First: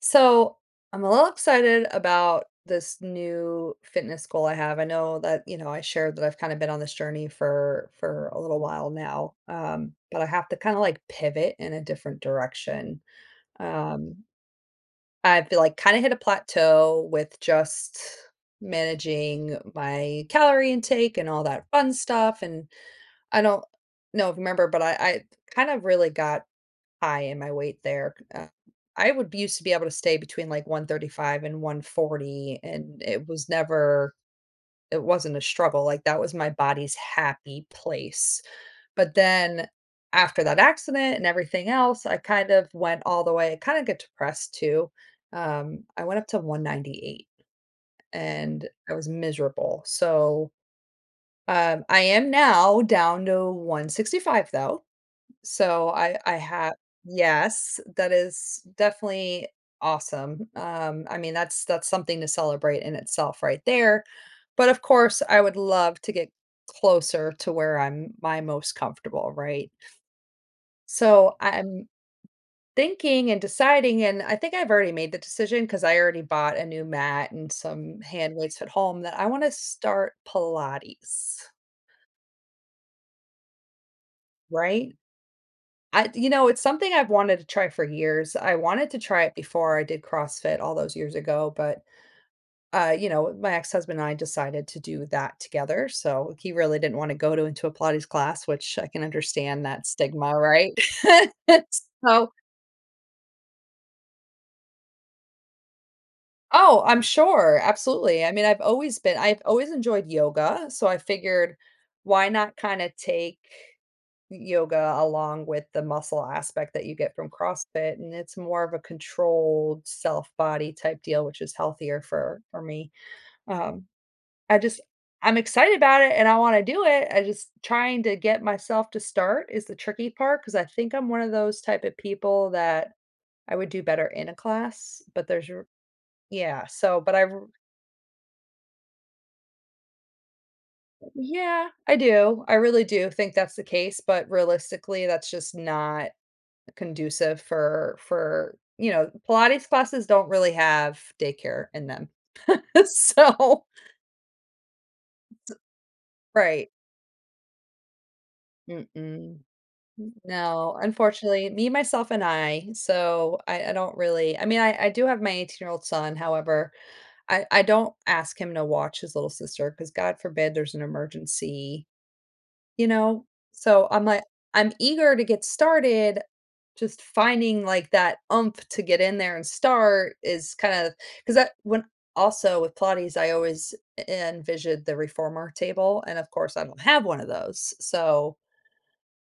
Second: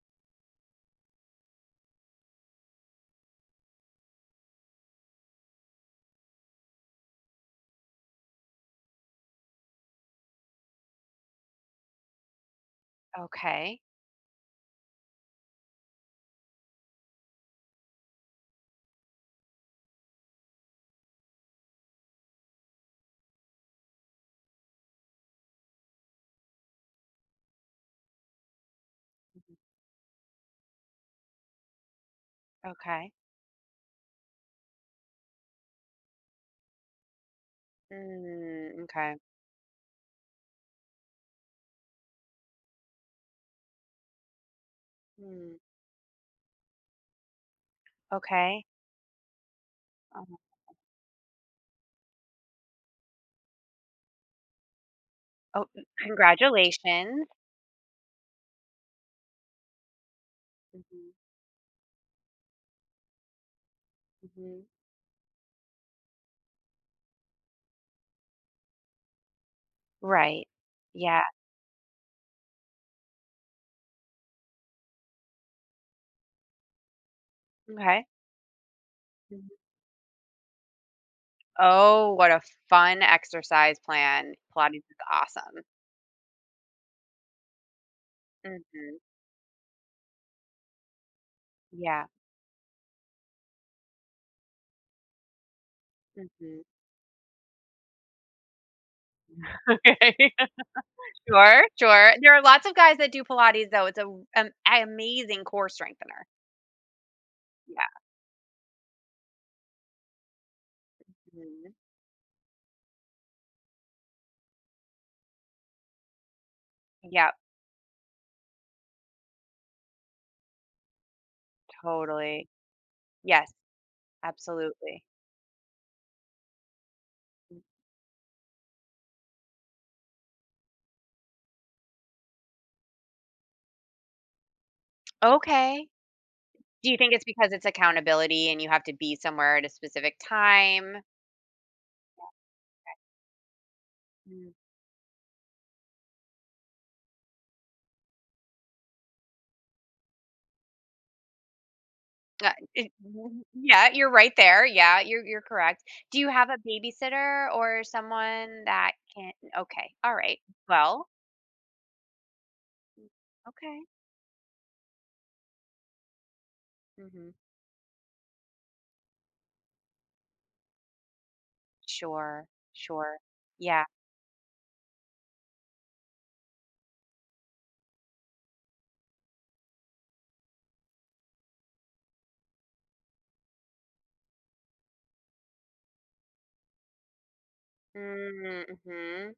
So I'm a little excited about this new fitness goal I have. I know that, you know, I shared that I've kind of been on this journey for a little while now. But I have to kind of like pivot in a different direction. Okay. Um, I've like kind of hit a plateau with just managing my calorie intake and all that fun stuff. And I don't know if you remember, but I kind of really got high in my weight there. I would be Mhm. used to be able to stay between like 135 and 140, and Okay. it wasn't a struggle. Like that was my body's happy place. Mm, But okay. then after that accident and everything else, I kind of went all the way, kind of get depressed too. Mm. I went up to 198 Okay. and I was miserable. Um, So I am now down to 165 though. oh, n So I have congratulations. yes, that is definitely awesome. Mhm, I mean, that's something to celebrate in itself right there. mhm. But of course, I would love to get closer to where I'm my most comfortable, right? Right. Yeah. So I'm thinking and deciding, and I think I've already made the decision because I already bought a new mat and some Okay. hand weights at home that I want to Mhm. start Pilates, Oh, what a fun exercise plan. Pilates right? is awesome. I You know, it's something I've wanted to try for years. I wanted to Mhm. try it before I did CrossFit all those years ago, but, Yeah. You know, my ex-husband and I decided to do that together, so he Mhm. really didn't wanna go to into a Pilates class, which I can understand that Okay. stigma, right? Sure, sure. So There are lots of guys that do Pilates, though. It's a an amazing core strengthener. oh, I'm sure, Yeah. absolutely. I mean, I've always enjoyed yoga, so I figured Mhm. why not kinda take yoga along with the muscle aspect that you get from Yep, CrossFit, and it's more of a controlled self body type deal, which is healthier for totally. for me. Yes, Um, I just absolutely. I'm excited about it and I wanna do it. I just Mm. trying to get myself to start is the tricky part because I think I'm one of those type of people that I would do better in a class, but there's r Okay. yeah, Do you so, think but it's I r because it's accountability and you have to be somewhere at a specific time? yeah, I do. I really do think that's the case, but Mm, realistically, that's just not conducive you know, Pilates classes don't really have daycare in them. It w So, yeah, you're right there. Yeah, you're correct. Do you have a right. babysitter or someone that can— Mm-mm. okay, alright, No, well, unfortunately, me, myself, and I. mm, So I okay, don't really. I mean, I do have my 18-year-old son. However, mhm, I don't ask him to watch his little sister because God forbid there's an emergency. sure, You sure, know? yeah. So I'm like, I'm eager to get started. Just finding like that oomph to get in there and start is kind of because that when also with Pilates, I always envisioned the reformer table. And of course, I don't have one of those. So Mm, mhm,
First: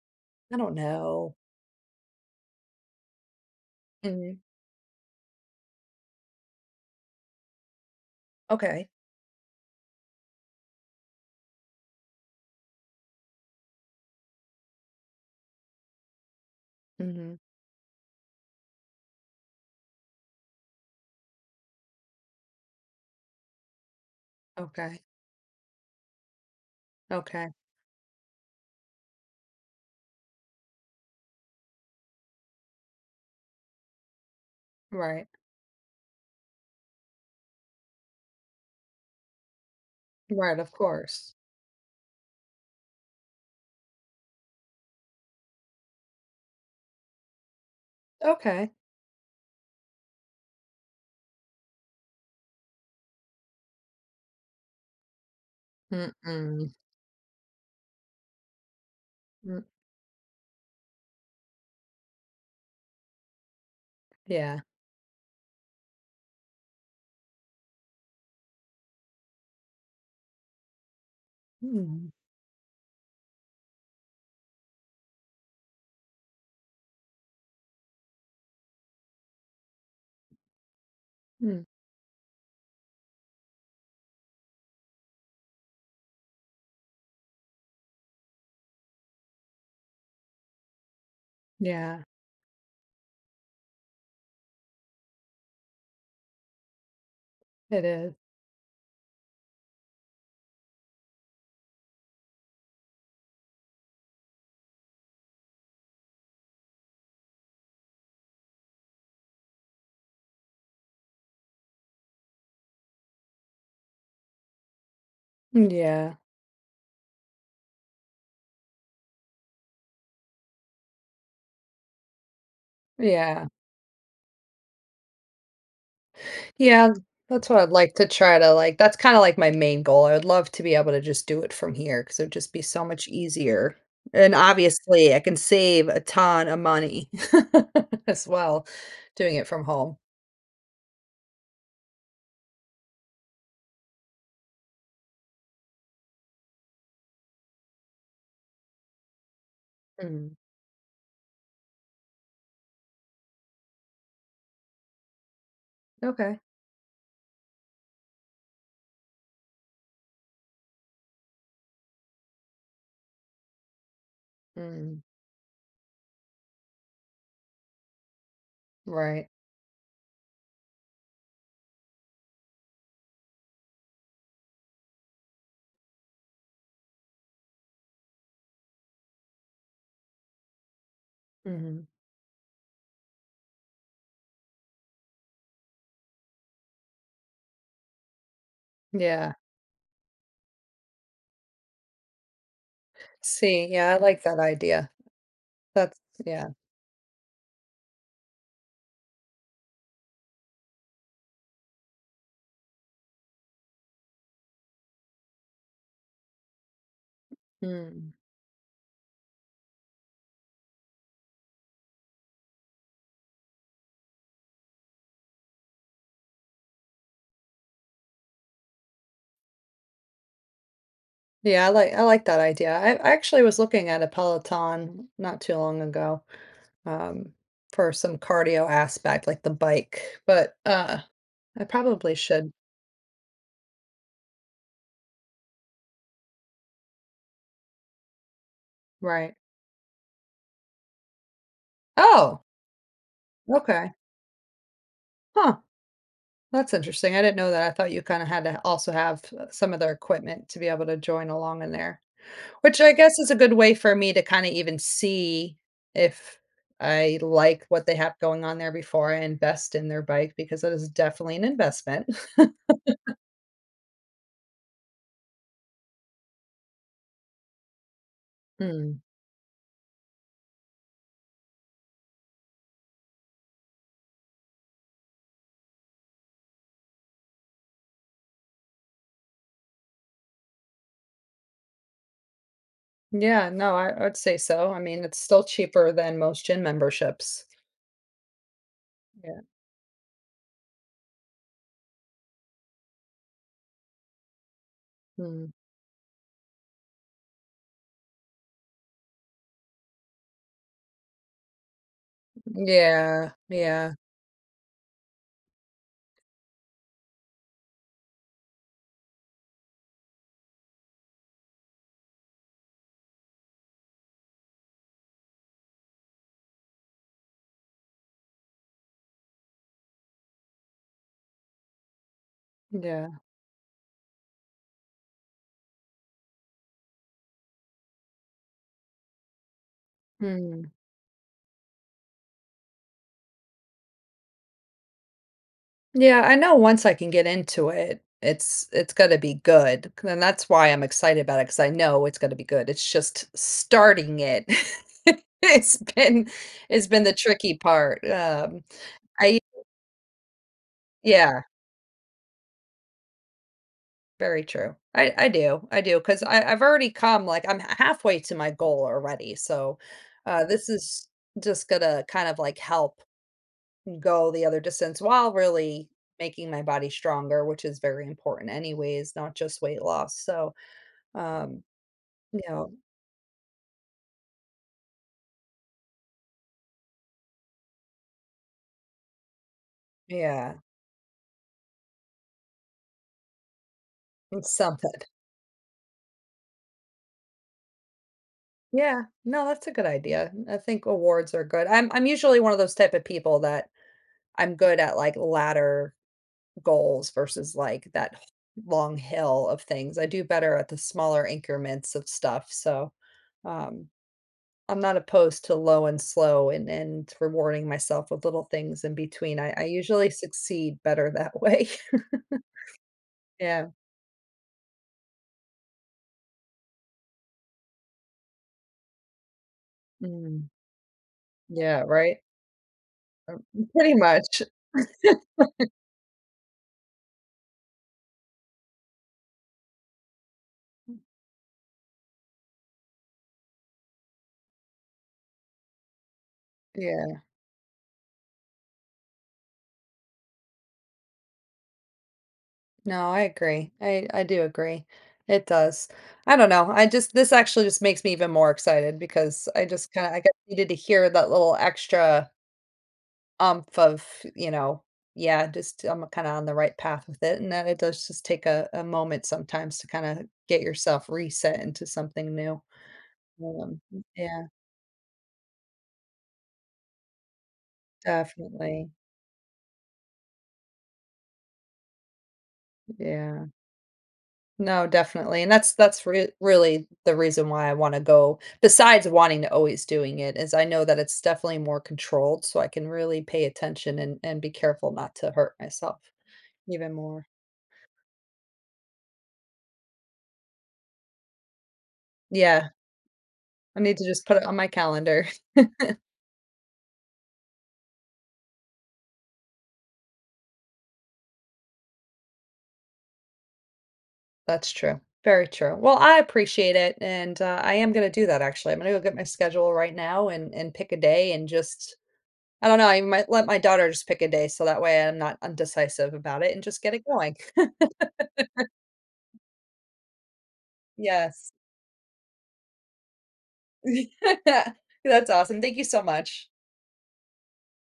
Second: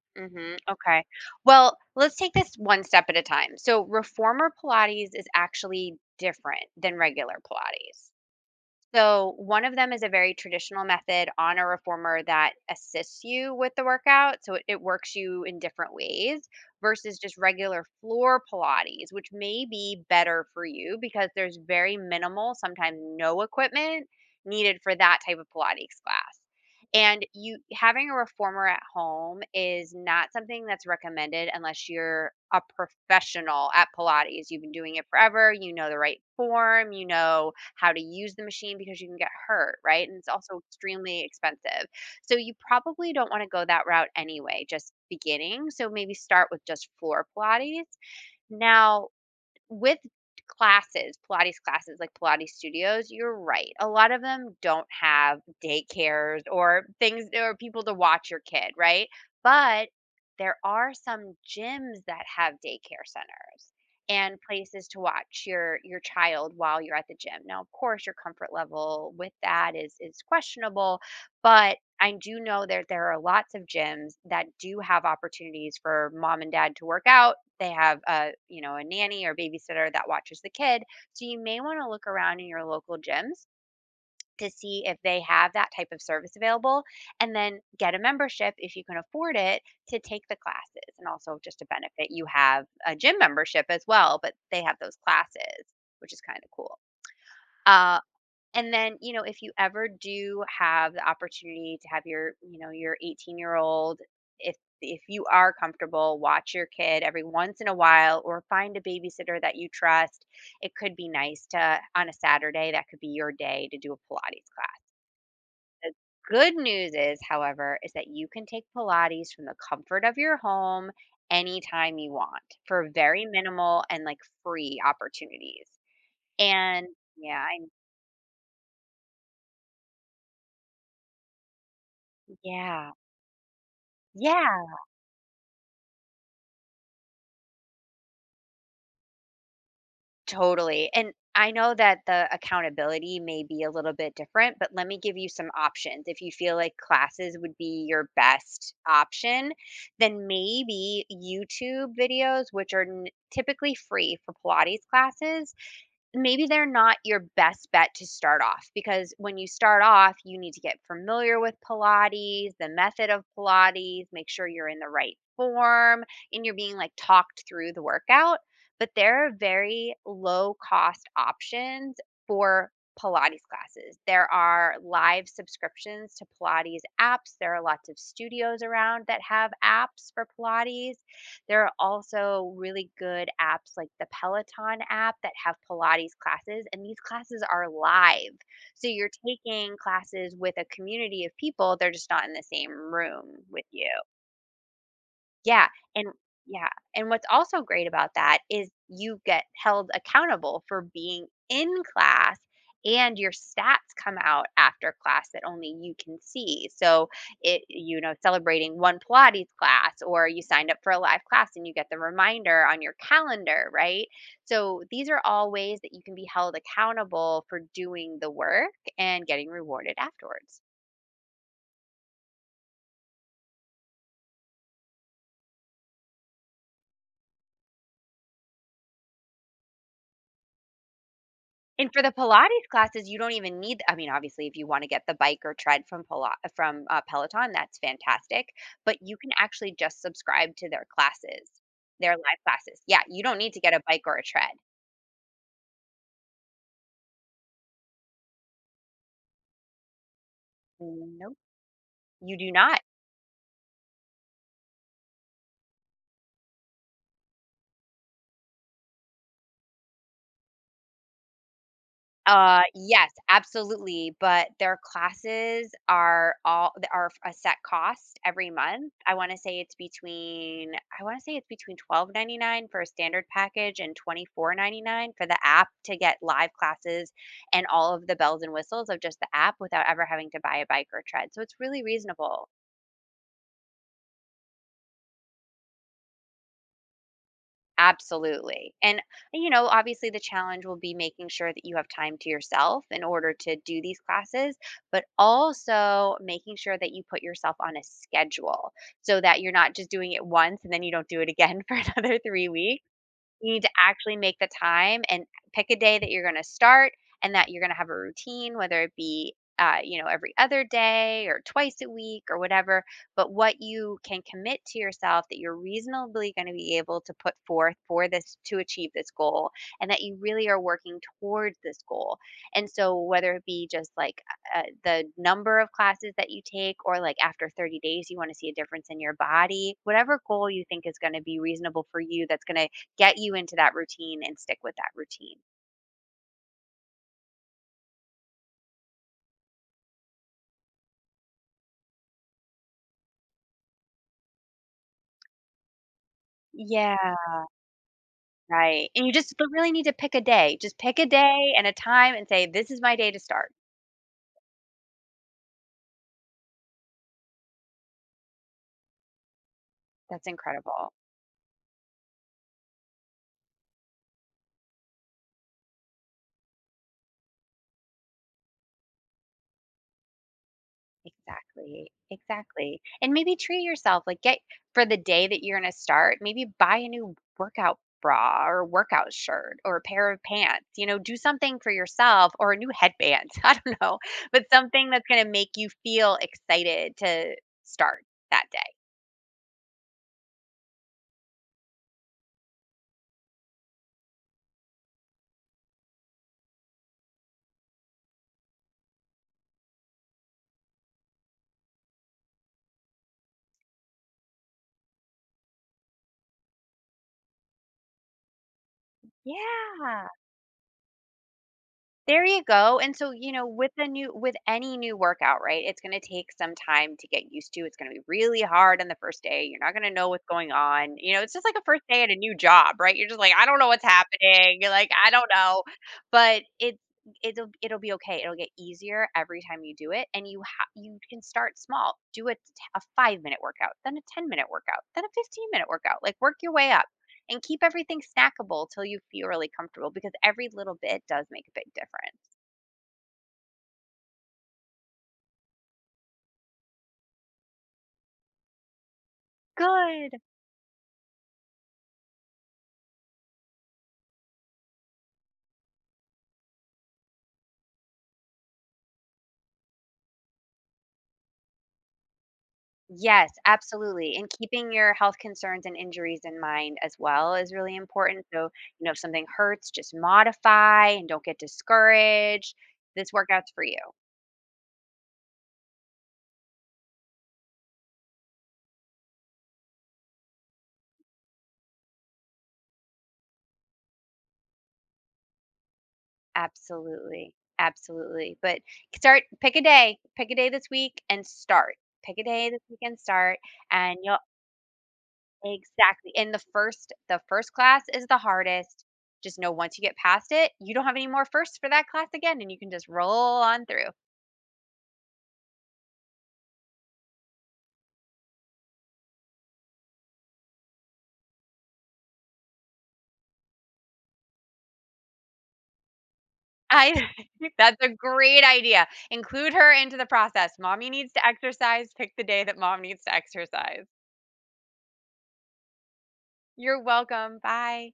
I mhm, don't okay. know. Well, let's take this one step at a time. So Mhm. reformer Pilates is actually different than regular Pilates. Okay. So, one of them is a very traditional method on a reformer that assists you with the workout. So, it works you in different ways versus Hmm. just regular floor Pilates, which may be better for you because there's very minimal, sometimes no equipment needed for Okay. that type of Pilates class. And Okay. you having a reformer at home is not something that's recommended unless you're a professional at Pilates. You've been doing it Right. forever, you know the right form, you know how to use the machine because you can get hurt, right? And it's Right. also Of extremely course. expensive. So you probably don't want to go that route anyway, just beginning. So maybe start with just floor Pilates. Okay. Now, with classes, Pilates classes, like Pilates studios, you're right. A lot of them don't have daycares Mm-mm. or things or people to watch your kid, right? Mm, But there are some gyms that have daycare centers and yeah. places to watch your child while you're at the gym. Now, of course, your comfort level with that is questionable, but Mm, I do know that there are lots of gyms that do have opportunities for mom and dad to work out. They have, a a nanny or babysitter that watches the kid, so you may mm. want to look around in your local gyms to see if they have that type of service available and then get a membership if you can afford it to take the classes and also just to Yeah. benefit you have a gym membership as well, but they have those classes, which is kind of cool. It uh, is. and then, you know, if you ever do have the opportunity to have your 18-year-old, if if you are comfortable, watch your kid every once in a while or find a babysitter that you trust. It could be nice to, on a Saturday, that could be your day to do a Pilates class. The Yeah. good news is, however, is that you can take Pilates from the comfort of your home anytime you want for very Yeah. minimal and like free opportunities. And Yeah, yeah, that's I what I'd like to try to like that's kinda like my main goal. I would love to be able to just do it from here because it would just be so yeah. much easier. And Yeah. obviously, I can save a ton of money as well doing it from home. Totally, and I know that the accountability may be a little bit different, but let me give you some options. If you feel like classes would be your best option, then Mhm. maybe YouTube videos, which are typically free for Pilates classes. Okay. Maybe they're not your best bet to start off because when you start off, you need to get familiar with Pilates, the method of Pilates, make sure you're in the Mm, right form and you're being like talked through the workout. But there right. are very low cost options for Pilates classes. There are live subscriptions to Pilates apps. There are lots of studios around that have apps for Pilates. There are Mhm. also really good apps like the Peloton app that have Pilates classes, and these classes are live. So you're Yeah. taking classes with a community of people, they're just not in the same room with See, you. yeah, I like that idea. Yeah, That's and yeah. yeah, what's also great about that is you get held accountable for being in class and your stats come out after class that only you can see. So, Mm. Celebrating one Pilates class or you signed up for a live class and you get the reminder on your calendar, right? So, these are all ways that you can be held accountable for doing the work and getting rewarded afterwards. Yeah, I like that idea. I actually was looking at a Peloton not too long ago. um, for some cardio aspect, like the bike, but, I And for the probably should, Pilates classes, you don't even need, I mean, obviously, if you wanna get the bike or tread from Peloton, that's fantastic, but you can right. actually just subscribe to their classes, their live Oh, classes. Yeah, you don't need to get a okay. bike or a tread. Huh, that's interesting. I didn't know that. I thought you kinda had to also have some of their equipment to be able to join Nope, along in there, you do which not. I guess is a good way for me to kinda even see if I like what they have going on there before I invest in their bike because that is definitely an investment. Yes, absolutely, but their classes are all th are a set cost every month. Mm. I wanna say it's between 12.99 for a standard package and 24.99 for the app to get live classes and all of the bells and whistles of just the app without ever having to buy a bike or tread, so it's really reasonable. Yeah, no, I would say so. I mean, it's still cheaper than most gym memberships. Absolutely. And, Yeah. you know, obviously the challenge will be making sure that you have time to yourself in order to do these classes, but Mm. also making sure that you put yourself on a schedule so that you're not just doing it once and then you don't do it again for another 3 weeks. Yeah, You need to yeah, actually make the time and pick a day that you're gonna start and that you're gonna have a routine, whether it be, you know, every other day or twice a week or whatever, but what you can commit to yourself that you're reasonably gonna be able to put forth for this to achieve this goal and that you really are working towards this goal. And so yeah. whether it be just like, the number of classes that you take or, like, after 30 days, you wanna see a difference in your body, whatever goal you Mm. think is gonna be reasonable for you that's gonna get you into that routine and stick with that routine. Yeah, I know once I can get into it, it's gonna be good, c and that's why I'm excited about it because I know it's gonna be good. It's just starting it. It's been it's Yeah, been the tricky part, right, and you just I but really need to pick a day. Just pick a yeah, day and a time and say, "This is my day to start." very true. I do because I I've already come, like, I'm halfway to my goal already, so, That's this incredible. is just gonna kind of, like, help go the other distance while really making my body stronger, which is very important anyways, not just weight loss. So, um, Exactly, you know, exactly, and maybe treat yourself, like, get for the day that you're gonna start, maybe buy a new workout bra or workout shirt or a pair of yeah, pants, you know, do something for yourself or a new headband, I don't know, but it's something. something that's gonna make you feel excited to start that day. Yeah, no, that's a good idea. I think awards are good. I'm usually one of those type of people that I'm good at like ladder goals versus like long hill of things. I do better at the smaller increments of stuff. So, um, I'm not opposed to low and slow and rewarding myself with little things in between. I Yeah. usually succeed better that way. There you go, and so, you know, Yeah. with a new with any new workout, right, it's gonna take some time to get used to, it's gonna be really hard on the first day, you're not gonna know what's Mm. going on, you know, it's just like a Yeah, first day at a right? new job, right? You're just like, "I don't know what's Pretty much. happening," you're like, "I don't know," but it'll be okay, it'll get easier every time you do it, and you can start small, do a 5-minute workout, then a 10-minute workout, then a 15-minute workout, like, work your way up Yeah. and keep everything snackable till you feel really comfortable because every little bit does make a big difference. No, I agree. I do agree. It does. I don't know. I just this actually just makes me even more excited because I just kinda Good. I guess needed to hear that little extra umph of, you know, yeah, just I'm kinda on the right path with it, and then it does just take a moment sometimes to kinda get yourself reset into something new. Yes, Um, absolutely. And yeah, keeping your health concerns and injuries in mind as well is really important. So, you definitely, know, if something hurts, just modify and don't get discouraged. This yeah. workout's for you. No, definitely, and that's re really the reason why I wanna go besides wanting to always doing it is I know that it's definitely more controlled, so I can really pay attention and be careful not to hurt myself even more. Absolutely. Absolutely. But start, pick a day this week and start. Pick a day this Yeah, week and start, I and need to you'll— just put it on my calendar. Exactly, and the first class is the hardest. Just know once you get past it, you don't have any more firsts for that class again, and you can just roll on through. That's true. Very true. Well, I appreciate it, and, I am gonna do that, actually. I'm gonna go get my schedule right now and pick a day and just I don't know, I might let my daughter just pick a day so that way I'm not undecisive about it and just get it I going. that's a great idea. Include her into the process. Mommy needs to Yes. exercise. Pick the day that mom needs to exercise. That's awesome. Thank you so much. You're welcome. Bye.